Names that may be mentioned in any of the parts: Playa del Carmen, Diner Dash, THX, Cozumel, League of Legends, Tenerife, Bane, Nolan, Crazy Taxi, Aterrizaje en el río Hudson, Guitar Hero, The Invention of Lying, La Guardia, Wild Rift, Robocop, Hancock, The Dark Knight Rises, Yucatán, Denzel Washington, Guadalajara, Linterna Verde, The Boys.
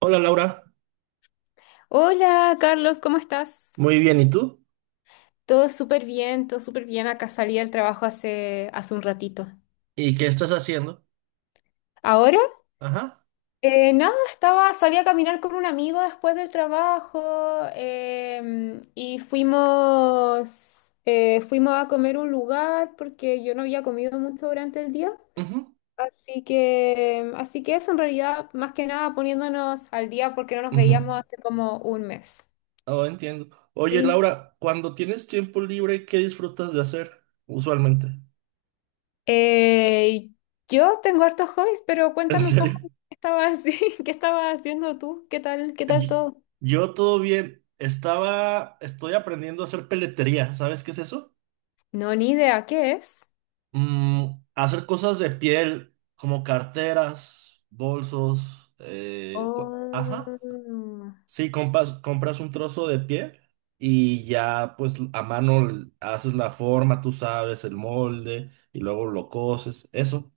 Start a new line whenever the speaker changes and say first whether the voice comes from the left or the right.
right: Hola Laura,
left: Hola, Carlos, ¿cómo estás?
right: muy bien, ¿y tú?
left: Todo súper bien, todo súper bien. Acá salí del trabajo hace un ratito.
right: ¿Y qué estás haciendo?
left: ¿Ahora?
right: Ajá.
left: Nada, estaba, salí a caminar con un amigo después del trabajo y fuimos, fuimos a comer a un lugar porque yo no había comido mucho durante el día.
right: Ujú,
left: Así que eso en realidad, más que nada poniéndonos al día porque no nos
right: ujú.
left: veíamos hace como un mes.
right: Oh, entiendo. Oye
left: ¿Sí?
right: Laura, cuando tienes tiempo libre, ¿qué disfrutas de hacer usualmente?
left: Eh, yo tengo hartos hobbies, pero
right: ¿En
left: cuéntame un poco
right: serio?
left: qué estabas, qué estabas haciendo tú, qué tal
right: Y-
left: todo.
right: Yo todo bien. Estoy aprendiendo a hacer peletería. ¿Sabes qué es eso?
left: No, ni idea, ¿qué es?
right: Mm, hacer cosas de piel, como carteras, bolsos, ajá.
left: Oh,
right: Sí, compras un trozo de piel y ya pues a mano haces la forma, tú sabes, el molde y luego lo coses. Eso,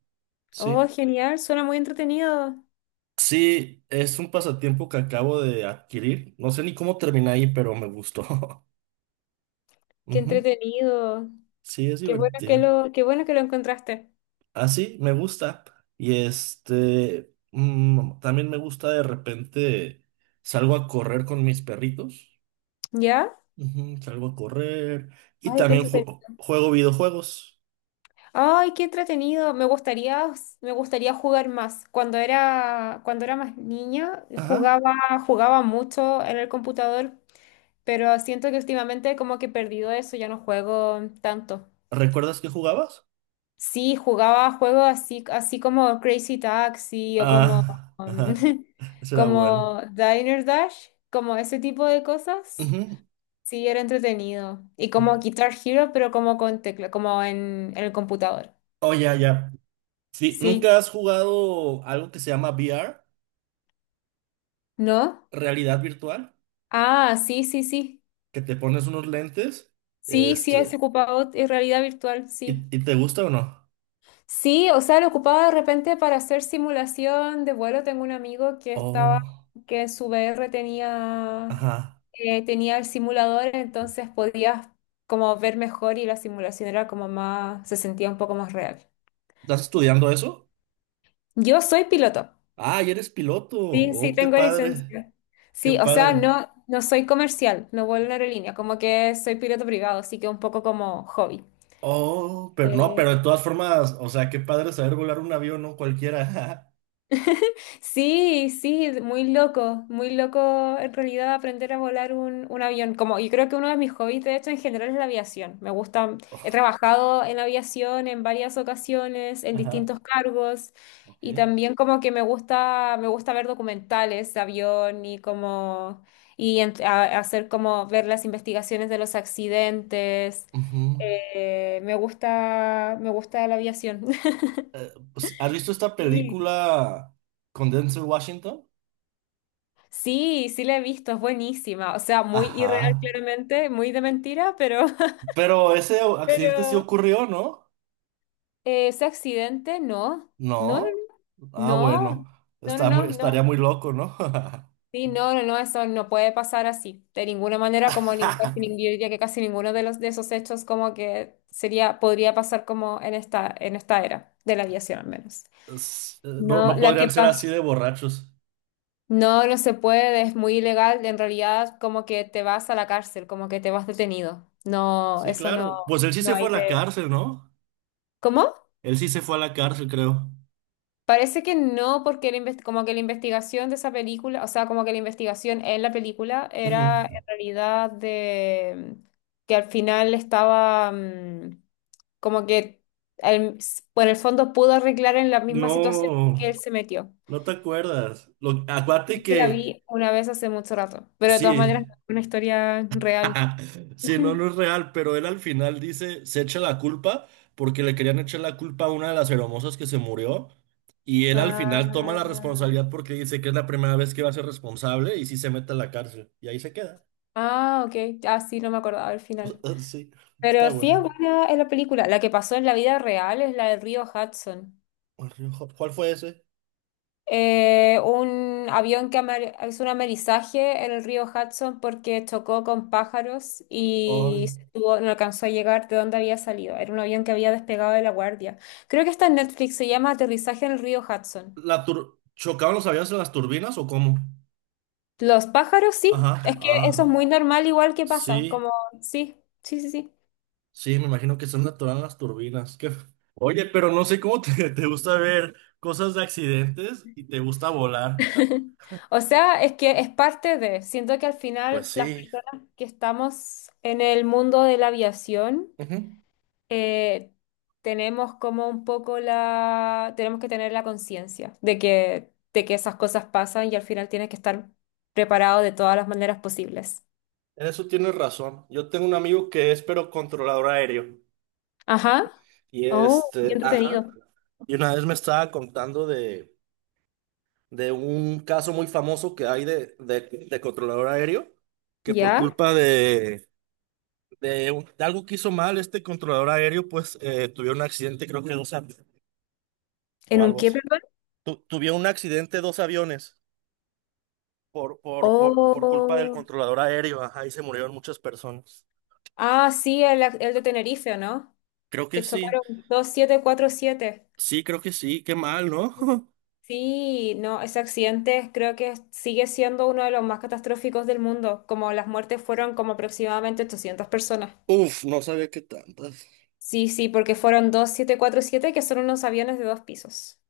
left: oh,
right: sí.
left: genial, suena muy entretenido.
right: Sí, es un pasatiempo que acabo de adquirir. No sé ni cómo terminé ahí, pero me gustó.
left: Qué
right: Ujú.
left: entretenido.
right: Sí, es divertido.
left: Qué bueno que lo encontraste.
right: Así, me gusta. Y también me gusta de repente salgo a correr con mis perritos.
left: ¿Ya?
right: Ujú, salgo a correr. Y
left: Ay, qué
right: también
left: entretenido.
right: juego videojuegos.
left: Ay, qué entretenido. Me gustaría jugar más. Cuando era más niña,
right: Ajá.
left: jugaba mucho en el computador. Pero siento que últimamente como que he perdido eso, ya no juego tanto.
right: ¿Recuerdas que jugabas?
left: Sí, jugaba juegos así, así como Crazy Taxi o como,
right: Ah,
left: um,
right: ajá. Eso era bueno.
left: como Diner Dash, como ese tipo de cosas.
right: Ujú.
left: Sí, era entretenido. Y como Guitar Hero, pero como con tecla, como en el computador.
right: Oh, ya, ya. Sí,
left: Sí.
right: ¿nunca has jugado algo que se llama VR?
left: ¿No?
right: Realidad virtual.
left: Ah, sí, sí, sí.
right: Que te pones unos lentes.
left: Sí, sí, es
right: Este,
left: ocupado en realidad virtual, sí.
right: ¿y te gusta o no?
left: Sí, o sea, lo ocupaba de repente para hacer simulación de vuelo. Tengo un amigo que estaba,
right: Oh,
left: que en su VR tenía,
right: ajá.
left: tenía el simulador, entonces podías como ver mejor y la simulación era como más, se sentía un poco más real.
right: ¿Estás estudiando eso?
left: Yo soy piloto.
right: Ah, y eres piloto.
left: Sí, sí,
right: Oh, qué
left: tengo
right: padre.
left: licencia.
right: Qué
left: Sí, o sea,
right: padre.
left: no, no soy comercial, no vuelo en aerolínea, como que soy piloto privado, así que un poco como hobby.
right: Oh, pero no,
left: Eh,
right: pero de todas formas, o sea, qué padre saber volar un avión, ¿no? Cualquiera.
left: Sí, sí, muy loco en realidad aprender a volar un avión. Como yo creo que uno de mis hobbies, de hecho, en general es la aviación. Me gusta, he trabajado en aviación en varias ocasiones, en
right: Ajá,
left: distintos cargos,
right: ok.
left: y también como que me gusta ver documentales de avión y como hacer como ver las investigaciones de los accidentes.
right: Ujú.
left: Me gusta la aviación.
right: Pues, ¿has visto esta
left: Sí.
right: película con Denzel Washington?
left: Sí, sí la he visto, es buenísima. O sea, muy irreal
right: Ajá.
left: claramente, muy de mentira, pero...
right: Pero ese accidente sí
left: Pero...
right: ocurrió, ¿no?
left: ese accidente, no. No, no,
right: No. Ah,
left: no.
right: bueno.
left: No, no, no, no,
right: Estaría
left: no.
right: muy loco, ¿no?
left: Sí, no, no, no, eso no puede pasar así. De ninguna manera, como casi, nin- yo diría que casi ninguno de los de esos hechos como que sería, podría pasar como en en esta era de la aviación al menos.
right: No,
left: No,
right: no
left: la que
right: podrían ser así
left: pasó.
right: de borrachos.
left: No, no se puede, es muy ilegal. En realidad, como que te vas a la cárcel, como que te vas detenido. No,
right: Sí,
left: eso no,
right: claro. Pues él sí
left: no
right: se fue
left: hay
right: a
left: de...
right: la cárcel, ¿no?
left: ¿Cómo?
right: Él sí se fue a la cárcel, creo.
left: Parece que no, porque la inves- como que la investigación de esa película, o sea, como que la investigación en la película
right: Ujú.
left: era en realidad de que al final estaba como que el- por el fondo pudo arreglar en la misma situación que
right: No,
left: él se metió.
right: no te acuerdas.
left: Es
right: Acuérdate
left: que la
right: que
left: vi una vez hace mucho rato, pero de todas
right: sí,
left: maneras, una historia real.
right: sí, no, no es real, pero él al final dice, se echa la culpa porque le querían echar la culpa a una de las hermosas que se murió y él al final toma la
left: Ah,
right: responsabilidad porque dice que es la primera vez que va a ser responsable y sí se mete a la cárcel y ahí se queda.
left: ah, ok. Ah, sí, no me acordaba al final.
right: Sí, está
left: Pero sí
right: bueno.
left: es buena es la película. La que pasó en la vida real es la del río Hudson.
right: ¿Cuál fue ese?
left: Un avión que hizo un amerizaje en el río Hudson porque chocó con pájaros y
right: Ay,
left: no alcanzó a llegar de donde había salido. Era un avión que había despegado de La Guardia. Creo que está en Netflix, se llama Aterrizaje en el río Hudson.
right: ¿chocaban los aviones en las turbinas o cómo?
left: Los pájaros, sí. Es
right: Ajá,
left: que eso es
right: ah,
left: muy normal, igual que pasa.
right: sí.
left: Como, sí, sí, sí, sí.
right: Sí, me imagino que son naturales las turbinas. Qué. Oye, pero no sé cómo te, te gusta ver cosas de accidentes y te gusta volar.
left: O sea, es que es parte de, siento que al
right: Pues
left: final las
right: sí.
left: personas que estamos en el mundo de la aviación,
right: Ujú.
left: eh, tenemos como un poco la, tenemos que tener la conciencia de que esas cosas pasan y al final tienes que estar preparado de todas las maneras posibles.
right: En eso tienes razón. Yo tengo un amigo que es pero controlador aéreo.
left: Ajá.
right: Y
left: Oh, qué
right: este, ajá.
left: entretenido.
right: Y una vez me estaba contando de un caso muy famoso que hay de controlador aéreo, que por
left: ¿Ya?
right: culpa de algo que hizo mal este controlador aéreo, pues tuvieron un accidente, creo que dos años o
left: ¿En un
right: algo
left: qué,
right: así.
left: perdón?
right: Tuvieron un accidente dos aviones por culpa del
left: Oh.
right: controlador aéreo. Ajá, y se murieron muchas personas.
left: Ah, sí, el de Tenerife, ¿no?
right: Creo que
left: Que
right: sí,
left: chocaron 747.
right: sí, creo que sí, qué mal, ¿no?
left: Sí, no, ese accidente creo que sigue siendo uno de los más catastróficos del mundo, como las muertes fueron como aproximadamente 800 personas.
right: Uf, no sabía que tantas.
left: Sí, sí, porque fueron 747 que son unos aviones de dos pisos.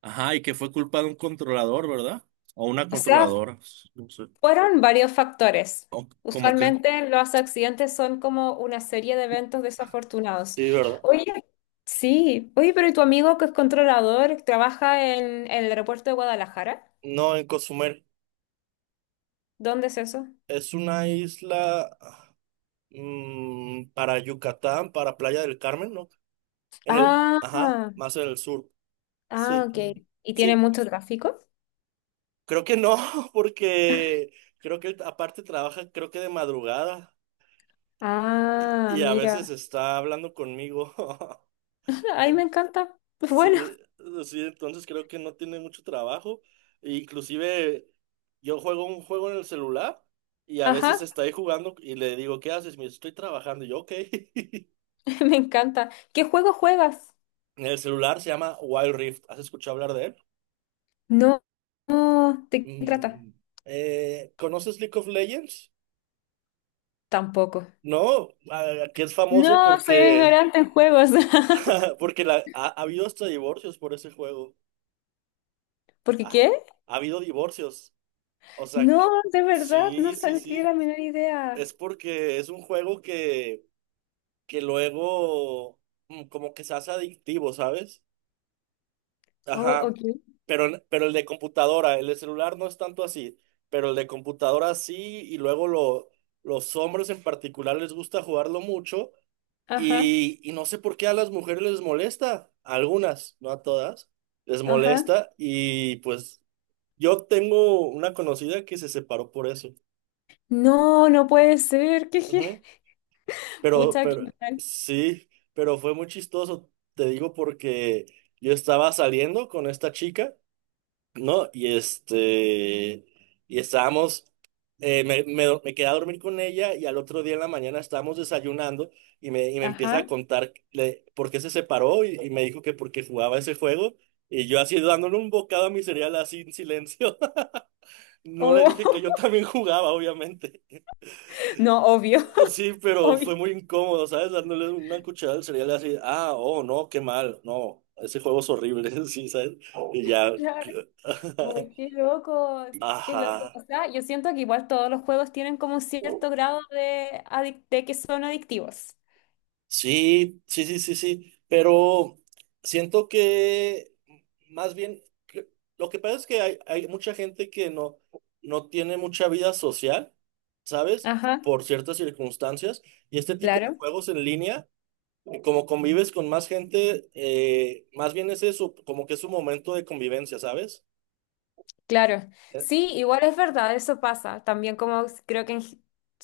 right: Ajá, ¿y que fue culpa de un controlador, ¿verdad? O una
left: O sea,
right: controladora, no sé.
left: fueron varios factores.
right: ¿O- como que?
left: Usualmente los accidentes son como una serie de eventos desafortunados.
right: Sí, ¿verdad?
left: Oye, sí, oye, pero ¿y tu amigo que es controlador trabaja en el aeropuerto de Guadalajara?
right: No, en Cozumel.
left: ¿Dónde es eso?
right: Es una isla ah, mm, para Yucatán, para Playa del Carmen, ¿no? En el,
left: Ah.
right: ajá, más en el sur.
left: Ah,
right: Sí.
left: ok. ¿Y tiene
right: Sí,
left: mucho tráfico?
right: creo que no, porque creo que él aparte trabaja, creo que de madrugada
left: Ah,
right: y a veces
left: mira.
right: está hablando conmigo.
left: Ay, me
right: En-
left: encanta. Bueno,
right: Sí, sí, entonces creo que no tiene mucho trabajo. E inclusive yo juego un juego en el celular y a veces
left: ajá,
right: está ahí jugando y le digo, ¿qué haces? Me dice, estoy trabajando. Y yo, ok.
left: me encanta. ¿Qué juego juegas?
right: El celular se llama Wild Rift. ¿Has escuchado hablar de él?
left: No, no, ¿de qué trata?
right: Mm. ¿Conoces League of Legends?
left: Tampoco.
right: No, ah, que es famoso
left: No, soy
right: porque
left: ignorante en juegos.
right: porque la, ha habido hasta divorcios por ese juego.
left: ¿Por qué
right: Ha,
left: qué?
right: ha habido divorcios. O sea,
left: No,
right: que-
left: de verdad, no
right: sí, sí,
left: saldría la
right: sí.
left: menor
right: Es
left: idea.
right: porque es un juego que luego mm, como que se hace adictivo, ¿sabes?
left: Oh,
right: Ajá.
left: ok.
right: Pero, pero el de computadora, el de celular no es tanto así. Pero el de computadora sí, y luego lo, los hombres en particular les gusta jugarlo mucho.
left: Ajá,
right: Y no sé por qué a las mujeres les molesta, a algunas, no a todas, les
left: ajá.
right: molesta y pues yo tengo una conocida que se separó por eso.
left: No, no puede ser. ¿Qué, qué?
right: Ujú.
left: Pucha, qué
right: Pero,
left: mal.
right: sí, pero fue muy chistoso, te digo, porque yo estaba saliendo con esta chica. ¿No? Y este, y estábamos, me quedé a dormir con ella y al otro día en la mañana estábamos desayunando y y me empieza a
left: Ajá.
right: contar por qué se separó y me dijo que porque jugaba ese juego y yo así dándole un bocado a mi cereal así en silencio. No le dije
left: Oh,
right: que yo también jugaba, obviamente.
left: no, obvio,
right: Sí, pero fue
left: obvio.
right: muy incómodo, ¿sabes? Dándole una cucharada al cereal así, ah, oh, no, qué mal, no, ese juego es horrible, sí, ¿sabes? Y ya,
left: Claro. Ay, qué loco, qué loco. O
right: ajá.
left: sea, yo siento que igual todos los juegos tienen como un cierto grado de, adic- de que son adictivos.
right: Sí, sí, sí, sí, sí, pero siento que más bien que- lo que pasa es que hay mucha gente que no, no tiene mucha vida social, ¿sabes?
left: Ajá,
right: Por ciertas circunstancias, y este tipo de
left: claro,
right: juegos en línea, como convives con más gente, más bien es eso, como que es un momento de convivencia, ¿sabes?
left: claro.
right: Eh,
left: Sí, igual es verdad, eso pasa. También como creo que en g-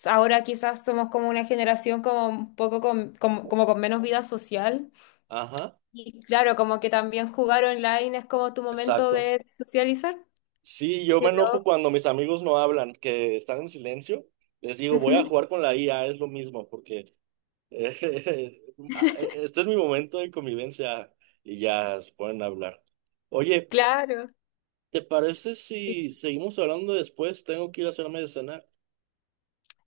left: ahora quizás somos como una generación como un poco con, como, como con menos vida social.
right: Ajá,
left: Y claro, como que también jugar online es como tu momento
right: exacto.
left: de socializar.
right: Sí, yo
left: Qué
right: me enojo
left: loco.
right: cuando mis amigos no hablan, que están en silencio, les digo, voy a
left: Ujú,
right: jugar con la IA, es lo mismo, porque... Este es mi momento de convivencia y ya se pueden hablar. Oye,
left: claro,
right: ¿te parece
left: sí.
right: si seguimos hablando después? Tengo que ir a hacerme de cenar.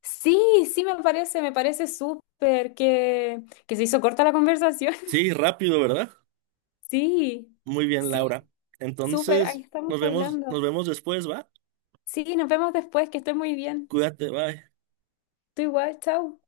left: Sí, sí, me parece súper que se hizo corta la conversación.
right: Sí, rápido, ¿verdad?
left: Sí,
right: Muy bien,
left: sí,
right: Laura.
left: súper, ahí
right: Entonces,
left: estamos hablando.
right: nos vemos después, ¿va?
left: Sí, nos vemos después, que estés muy bien.
right: Cuídate, bye.
left: Tú igual, chao.